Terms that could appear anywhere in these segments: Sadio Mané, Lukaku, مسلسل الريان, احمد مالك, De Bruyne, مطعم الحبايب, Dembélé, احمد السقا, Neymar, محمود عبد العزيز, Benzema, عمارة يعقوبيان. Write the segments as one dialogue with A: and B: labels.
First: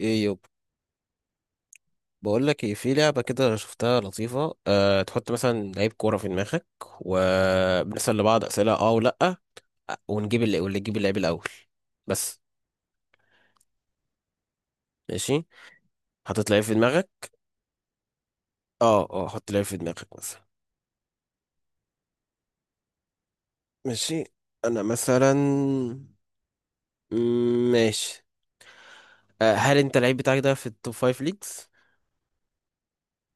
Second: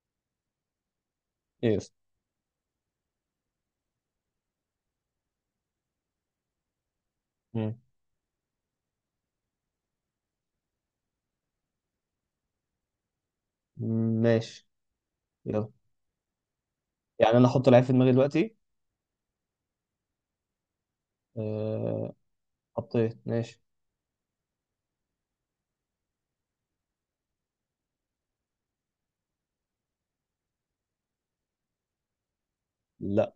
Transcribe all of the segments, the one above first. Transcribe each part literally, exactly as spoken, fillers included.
A: ايه يب.
B: يس.
A: بقول لك ايه، في لعبه كده أنا شفتها لطيفه، أه تحط مثلا لعيب كوره في دماغك
B: مم.
A: وبنسال لبعض اسئله اه ولا ونجيب اللي واللي يجيب اللعيب الاول بس.
B: ماشي.
A: ماشي.
B: يلا.
A: حطيت لعيب في دماغك.
B: يعني انا احط لعيب في دماغي دلوقتي؟
A: اه اه حط لعيب في دماغك مثلا.
B: أه... حطيت. ماشي.
A: ماشي، انا مثلا. مم، ماشي. أه هل انت اللعيب بتاعك ده في التوب فايف ليجز؟
B: لا.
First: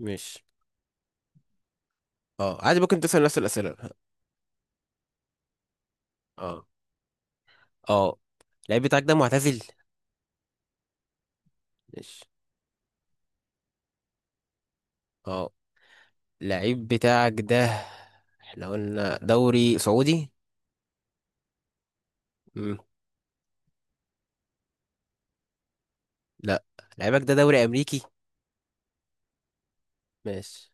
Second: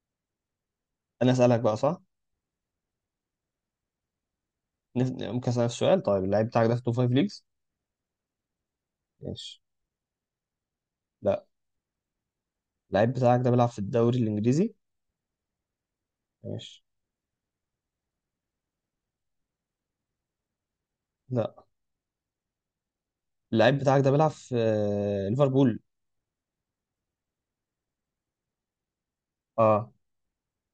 A: ماشي.
B: انا اسالك بقى، صح؟
A: اه عادي، ممكن تسال نفس الاسئله.
B: نف... ممكن اسالك السؤال؟ طيب، اللعيب
A: اه
B: بتاعك ده في توب فايف ليجز؟
A: اه اللعيب بتاعك ده
B: ماشي.
A: معتزل؟
B: لا. اللعيب بتاعك ده بيلعب في الدوري الانجليزي؟
A: اه.
B: ماشي.
A: اللعيب بتاعك ده احنا قلنا دوري سعودي.
B: لا.
A: مم.
B: اللعيب بتاعك ده بيلعب في آه، ليفربول؟
A: لا، لعيبك ده دوري امريكي.
B: اه.
A: ماشي.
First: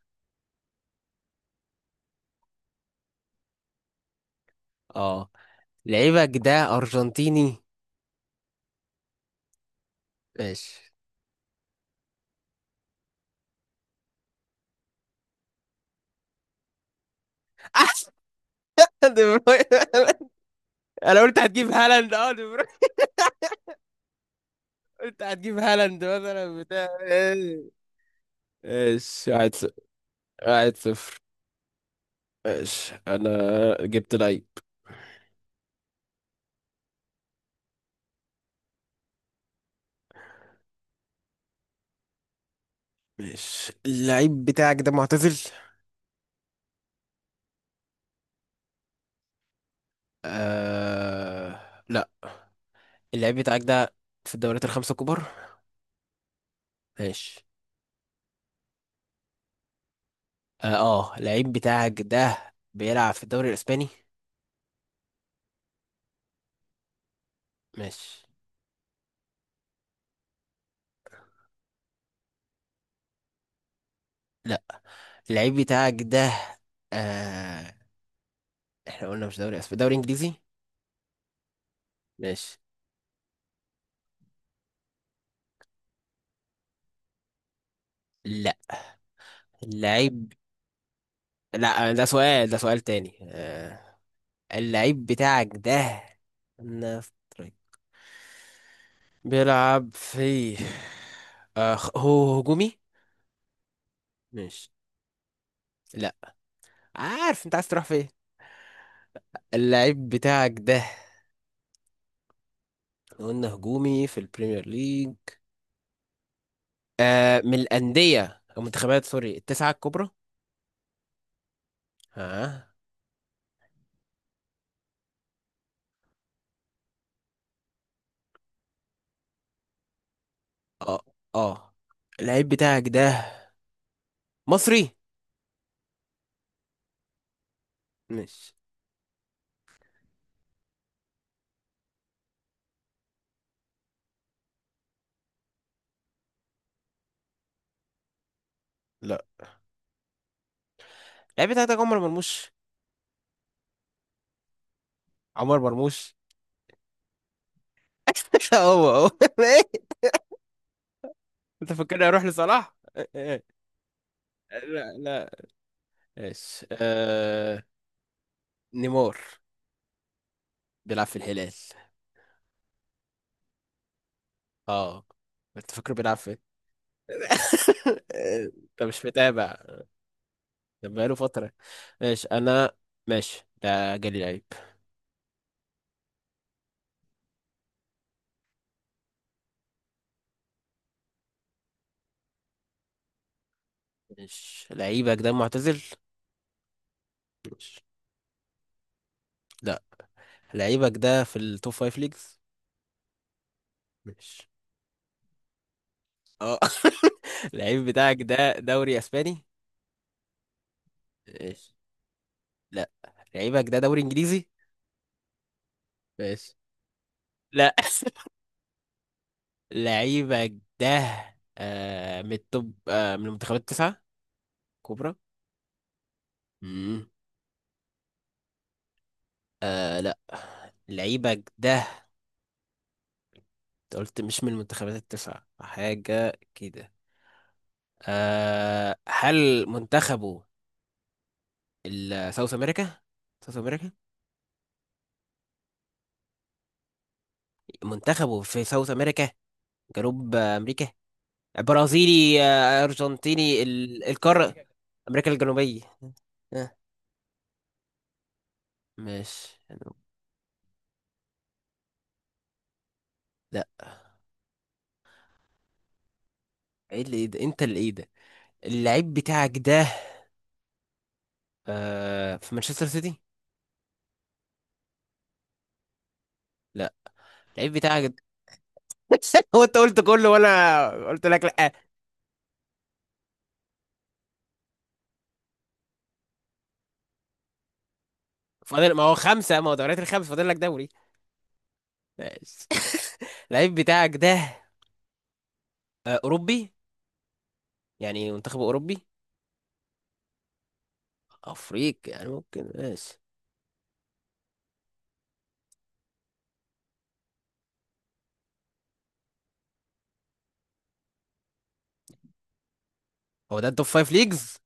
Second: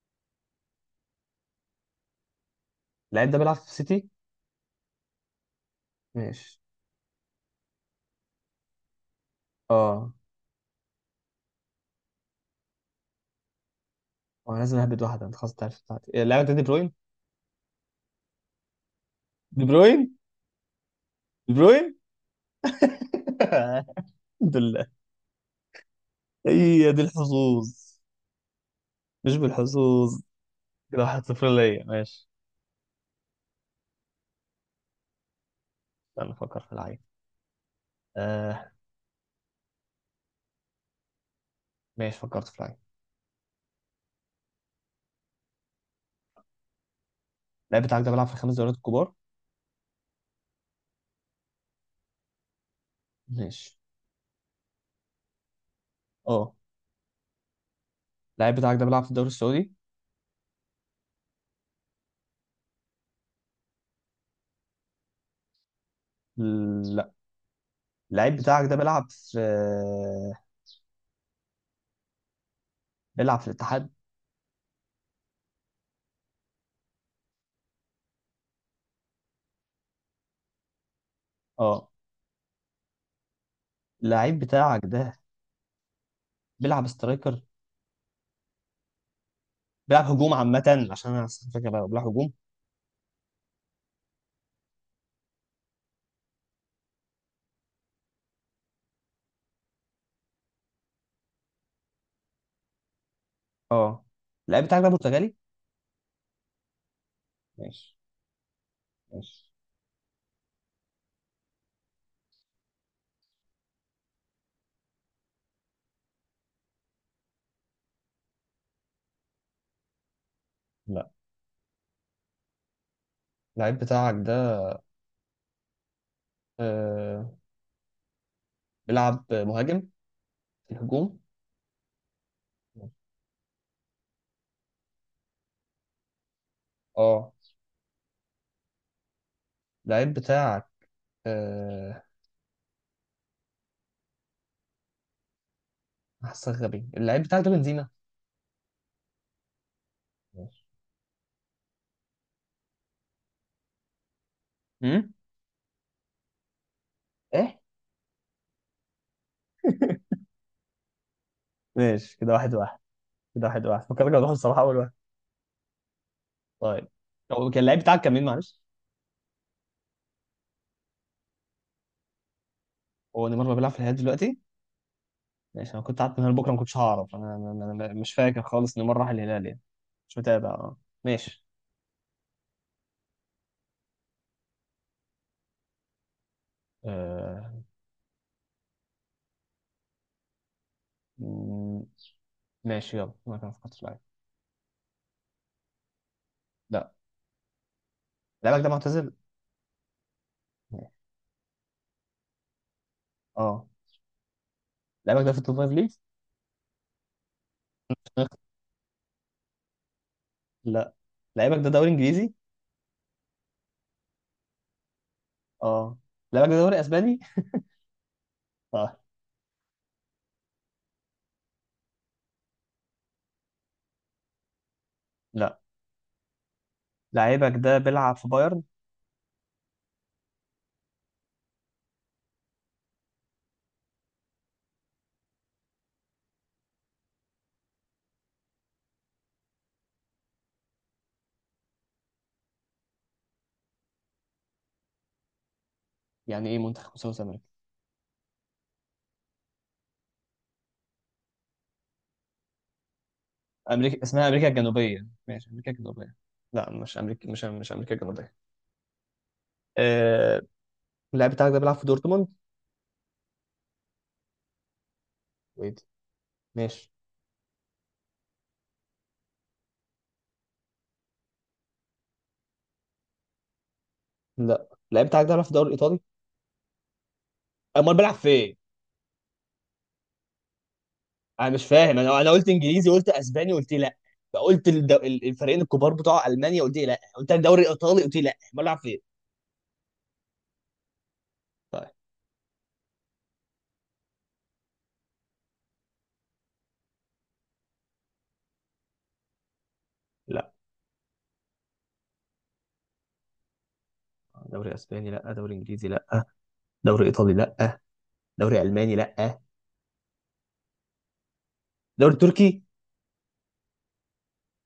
B: اللعيب ده بيلعب في سيتي؟
A: اه، لعيبك
B: ماشي.
A: ده ارجنتيني.
B: اه.
A: ماشي.
B: وانا لازم اهبد واحده، انت خلاص تعرف بتاعتي إيه، اللعيب ده دي بروين.
A: دي بروين!
B: دي بروين.
A: انا قلت
B: دي
A: هتجيب
B: بروين.
A: هالاند، اه دي بروين.
B: الحمد لله.
A: قلت هتجيب هالاند مثلا بتاع
B: هي دي الحظوظ.
A: ايه. ماشي،
B: مش
A: واحد صفر.
B: بالحظوظ.
A: واحد
B: كده
A: صفر.
B: واحد صفر ليا. ماشي.
A: ماشي انا، جبت لعيب.
B: استنى افكر في لعيب. آه ماشي، فكرت في لعيب.
A: ماشي. اللعيب بتاعك ده معتزل؟
B: اللعيب بتاعك ده بيلعب في الخمس دوريات الكبار؟
A: آه... لا. اللعيب بتاعك
B: ماشي.
A: ده في الدوريات الخمسة الكبار؟
B: اه.
A: ماشي.
B: اللعيب بتاعك ده بيلعب في الدوري السعودي؟
A: اه آه، اللعيب بتاعك ده بيلعب في الدوري الاسباني؟
B: لا.
A: ماشي.
B: اللعيب بتاعك ده بيلعب في بيلعب في الاتحاد؟
A: لا، اللعيب بتاعك ده، آه احنا قلنا مش دوري اسباني، دوري انجليزي.
B: اه.
A: ماشي.
B: اللعيب بتاعك ده بيلعب سترايكر؟
A: لا،
B: بيلعب
A: اللعيب.
B: هجوم عامة، عشان انا أصلاً فاكر بقى
A: لا، ده
B: بيلعب هجوم.
A: سؤال، ده سؤال تاني. آه اللعيب بتاعك ده، نفترض، بيلعب في، آه خ- هو هجومي.
B: اه. اللعيب بتاعك ده برتغالي؟
A: لا، عارف انت عايز تروح
B: ماشي.
A: فين.
B: ماشي.
A: اللعيب بتاعك ده قلنا هجومي في البريمير ليج. آه من الأندية أو منتخبات سوري التسعة الكبرى؟
B: لا.
A: ها.
B: اللعيب بتاعك ده آه بيلعب مهاجم في
A: اه.
B: الهجوم؟
A: اه اللعيب بتاعك ده مصري؟
B: اه.
A: مش.
B: اللعيب بتاعك، آه، حاسسك غبي. اللعيب بتاعك ده بنزيما؟
A: لا،
B: ماشي.
A: اللعيب بتاعك ده عمر مرموش.
B: امم.
A: عمر مرموش.
B: ايه.
A: هو هو. انت فاكرني
B: ماشي،
A: اروح
B: كده واحد
A: لصلاح؟
B: واحد كده واحد واحد، فكرك هتروح الصراحه اول واحد.
A: لا لا. ايش
B: طيب. هو كان
A: آه...
B: اللعيب بتاعك كان مين، معلش؟
A: نيمار، بيلعب في الهلال.
B: هو نيمار ما بيلعب في الهلال دلوقتي؟
A: اه، انت
B: ماشي. انا
A: فاكره
B: كنت
A: بيلعب
B: قعدت من هنا
A: في
B: بكره ما كنتش هعرف. انا أنا- أنا- أنا مش فاكر خالص
A: انت
B: نيمار
A: مش
B: راح الهلال
A: متابع.
B: يعني. مش متابع، اه.
A: ده بقاله
B: ماشي.
A: فترة. ماشي انا. ماشي، ده جالي لعيب.
B: آه... مم، ماشي يلا، ما كان فكرت في لعيب.
A: ماشي، لعيبك ده معتزل؟
B: لا.
A: ماشي.
B: لعيبك ده معتزل؟
A: لا،
B: ماشي.
A: لعيبك ده في التوب فايف ليجز.
B: اه.
A: ماشي.
B: لعيبك ده في التوب فايف ليج؟
A: اه. اللعيب بتاعك ده دوري اسباني؟
B: لا. لعيبك ده
A: ماشي.
B: دوري انجليزي؟
A: لعيبك ده دوري انجليزي.
B: اه. لعيبك
A: ماشي.
B: ده دوري اسباني؟
A: لا.
B: اه.
A: لعيبك ده آه من التوب، آه من المنتخبات التسعة كبرى؟
B: لا.
A: امم
B: لعيبك ده بيلعب في بايرن؟
A: آه لا، لعيبك ده، انت قلت مش من المنتخبات التسعة، حاجة كده. آه هل منتخبه ال- ساوث امريكا؟ ساوث امريكا.
B: يعني ايه منتخب مساوس امريكا؟
A: منتخبه في ساوث امريكا، جنوب امريكا، برازيلي، آه، ارجنتيني،
B: امريكا
A: ال-
B: اسمها امريكا
A: القارة
B: الجنوبيه،
A: امريكا
B: ماشي، امريكا
A: الجنوبية.
B: الجنوبيه. لا،
A: آه،
B: مش امريكا، مش مش امريكا الجنوبيه.
A: ماشي.
B: آه... اللاعب بتاعك ده بيلعب في دورتموند؟
A: لا،
B: ويت. ماشي.
A: ايه اللي ايه ده، انت اللي ايه ده. اللعيب بتاعك ده آه في مانشستر سيتي؟
B: لا. اللاعب بتاعك ده بيلعب في الدوري الايطالي؟
A: لا، اللعيب
B: امال
A: بتاعك ده.
B: بيلعب فين؟
A: هو انت قلت كله وانا قلت لك
B: انا
A: لا.
B: مش
A: آه،
B: فاهم. انا انا قلت انجليزي، قلت اسباني، قلت لا. قلت الد- ال- الفريقين الكبار بتوع المانيا، قلت لا. قلت الدوري الايطالي، قلت لا. امال بيلعب
A: فاضل،
B: فين؟
A: ما هو خمسة، ما هو دوريات الخمس، فاضل لك دوري.
B: طيب.
A: ماشي. اللعيب بتاعك ده آه اوروبي، يعني منتخب اوروبي؟
B: لا
A: افريقي يعني ممكن. ماشي،
B: دوري اسباني، لا دوري انجليزي، لا، دوري ايطالي لا، دوري الماني لا، دوري تركي؟
A: هو ده التوب فايف ليجز.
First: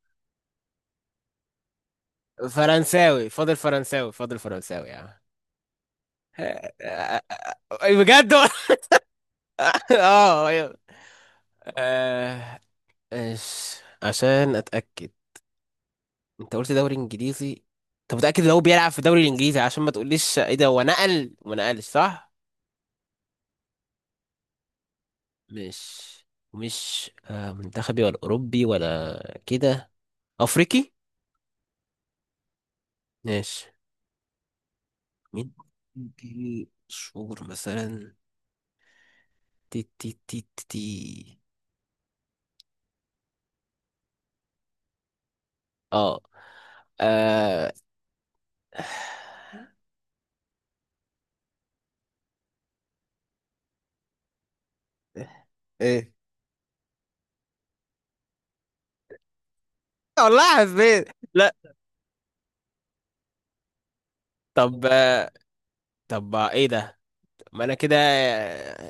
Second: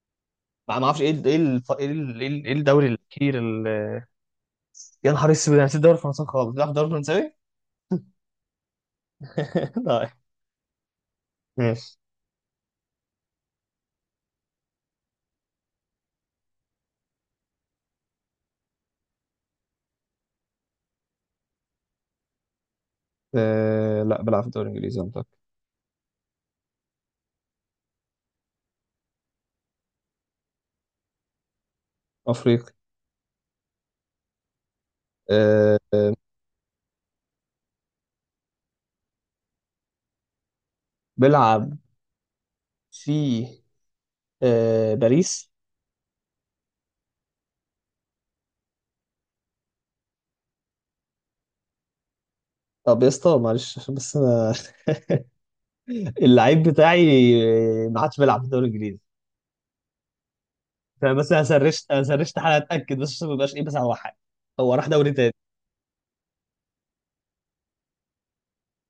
B: ما ما اعرفش ايه ال- ايه ال- ايه ال- ايه ال- إيه الدوري
A: فرنساوي
B: الاخير
A: فاضل،
B: ال-
A: فرنساوي فاضل، فرنساوي يا عم.
B: يا نهار اسود، انا نسيت الدوري الفرنسي خالص. بتلعب في الدوري الفرنساوي؟
A: أي بجد؟
B: لا.
A: اه أيوة.
B: ماشي.
A: آه، إيش، عشان اتاكد. انت قلت دوري انجليزي، انت متاكد ان هو بيلعب في الدوري الانجليزي؟ عشان ما تقوليش ايه ده هو نقل وما نقلش صح.
B: أه، لا، بلعب في الدوري الانجليزي منطقي.
A: مش، مش آه، منتخبي ولا اوروبي ولا كده؟ افريقي.
B: افريقي.
A: ماشي. مين؟
B: أه.
A: دي شهور مثلا. تي تي تي تي تي.
B: بلعب في أه باريس.
A: اه آه،
B: طب يا اسطى، معلش، عشان بس انا.
A: ايه؟
B: اللعيب بتاعي، آه، ما عادش بيلعب في الدوري الانجليزي.
A: والله حسيت.
B: فانا بس، انا
A: لا.
B: سرشت انا سرشت حاجه اتاكد بس، عشان ما يبقاش ايه بس على واحد. هو
A: طب
B: راح دوري
A: آه،
B: تاني.
A: طب آه، ايه ده؟ ما انا كده،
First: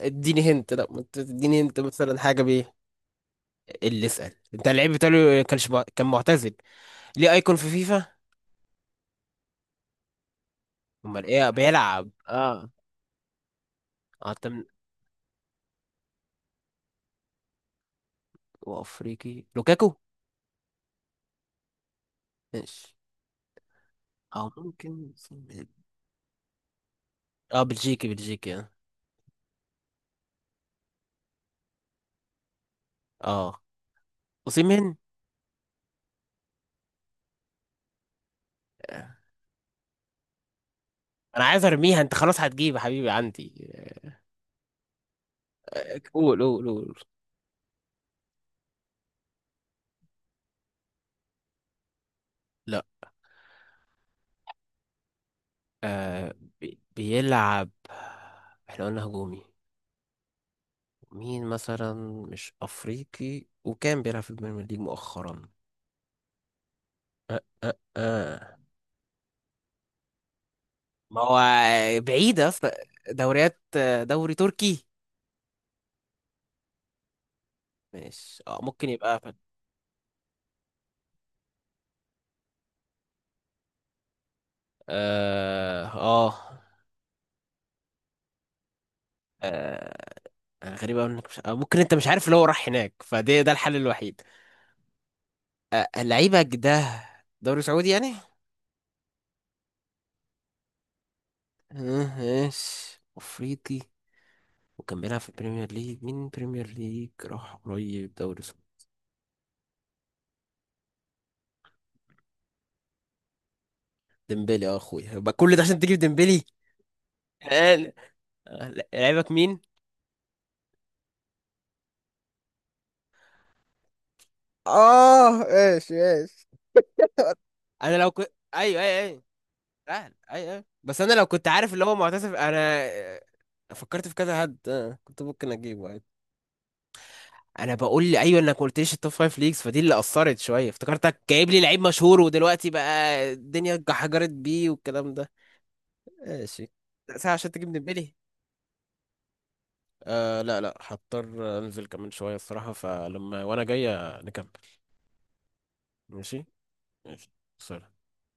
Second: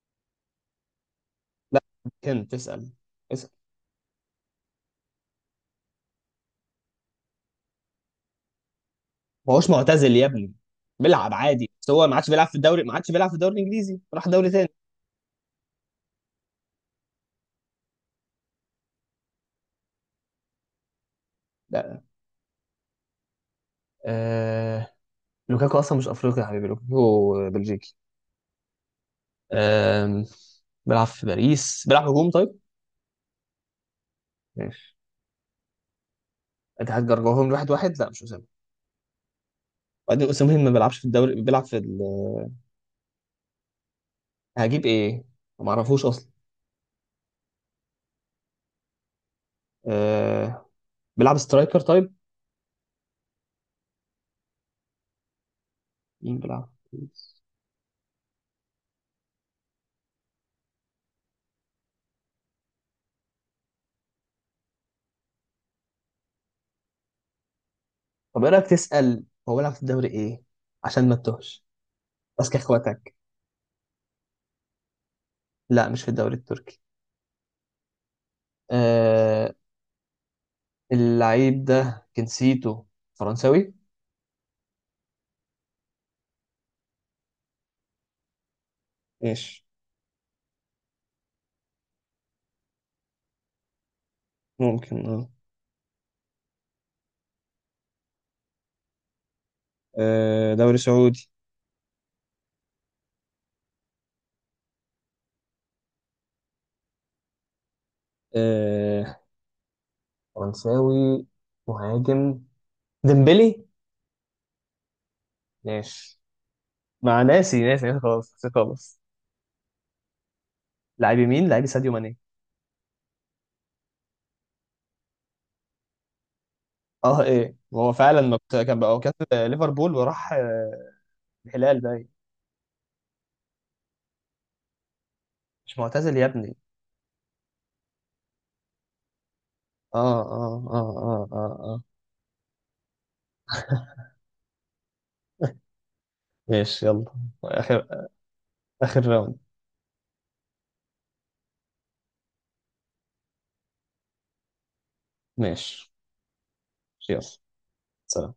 A: اديني هنت. لا، ما انت تديني هنت
B: لا.
A: مثلا حاجه
B: كان
A: بايه.
B: تسال.
A: اللي اسال انت اللعيب بتاعه، كانش مع- كان معتزل، ليه ايكون في فيفا؟
B: ما هوش معتزل يا ابني.
A: امال
B: بيلعب
A: ايه
B: عادي، بس هو
A: بيلعب؟
B: ما عادش بيلعب في
A: اه،
B: الدوري. ما عادش بيلعب في الدوري الانجليزي. راح
A: حتى
B: دوري
A: من،
B: تاني.
A: وافريقي لوكاكو؟
B: لا.
A: ماشي. او
B: آه...
A: ممكن سيمين.
B: لوكاكو اصلا مش افريقي يا حبيبي، لوكاكو
A: اه
B: بلجيكي.
A: بلجيكي، بلجيكي اه.
B: آه... بيلعب في باريس، بيلعب هجوم، طيب.
A: اه اوسيمين.
B: ماشي. اتحاد جرجعهم واحد واحد. لا، مش اسامه.
A: آه.
B: وبعدين اسامه ما بيلعبش في الدوري،
A: انا عايز
B: بيلعب في ال...
A: ارميها، انت خلاص هتجيب يا حبيبي عندي.
B: هجيب ايه؟ ما
A: آه،
B: اعرفوش اصلا.
A: قول قول قول.
B: آه... بيلعب سترايكر، طيب.
A: آه
B: مين بيلعب
A: بي-
B: في باريس؟
A: بيلعب. احنا قلنا هجومي. مين مثلا؟ مش افريقي وكان بيلعب في البريمير ليج مؤخرا. أه
B: طب ايه
A: أه.
B: رايك تسال هو بيلعب في الدوري ايه، عشان ما
A: ما هو
B: تتوهش.
A: بعيدة
B: ماسك
A: في
B: اخواتك.
A: دوريات، دوري تركي؟
B: لا، مش في الدوري التركي.
A: مش، اه ممكن يبقى في.
B: آه اللعيب ده جنسيته فرنساوي.
A: اه اه
B: ماشي.
A: آه، غريبة أوي انك مش... آه، ممكن انت مش عارف اللي هو راح هناك، فده ده الحل الوحيد.
B: ممكن اه.
A: لعيبك ده دوري سعودي يعني؟
B: آه، دوري سعودي.
A: آه، ماشي، افريقي، وكان بيلعب في البريمير ليج، مين بريمير ليج راح قريب دوري سعودي؟
B: آه. فرنساوي. مهاجم. ديمبلي.
A: ديمبلي؟ اه اخويا، يبقى كل ده عشان تجيب
B: ماشي.
A: ديمبلي.
B: مع ناسي ناسي
A: هل
B: ناسي، خلاص ناسي، خلاص.
A: لعيبك مين؟
B: لعيب يمين، لعيب ساديو ماني.
A: اه ايش ايش.
B: اه، ايه، هو
A: انا لو
B: فعلا
A: كنت،
B: ما كنت- كان
A: ايوه
B: بقى
A: ايوه
B: هو كان
A: ايوه،
B: في ليفربول
A: سهل،
B: وراح
A: ايوه ايوه،
B: آه،
A: بس انا لو كنت عارف
B: الهلال
A: اللي هو
B: باين.
A: معتزف انا. آه، فكرت في كذا حد، آه، كنت ممكن
B: مش
A: اجيبه عادي.
B: معتزل يا ابني.
A: انا بقول لي ايوه، انك ما قلتليش التوب فايف ليجز، فدي اللي
B: اه،
A: اثرت
B: اه،
A: شويه،
B: اه،
A: افتكرتك
B: اه،
A: جايب
B: اه،
A: لي لعيب
B: آه.
A: مشهور ودلوقتي بقى الدنيا اتحجرت بيه والكلام ده. ماشي،
B: ماشي يلا.
A: ساعه عشان تجيبني
B: اخر
A: ببالي.
B: اخر راوند.
A: آه لا لا، هضطر انزل كمان شويه الصراحه، فلما وانا جاي نكمل.
B: ماشي
A: ماشي.
B: يلا.
A: ماشي. سلام.
B: سلام.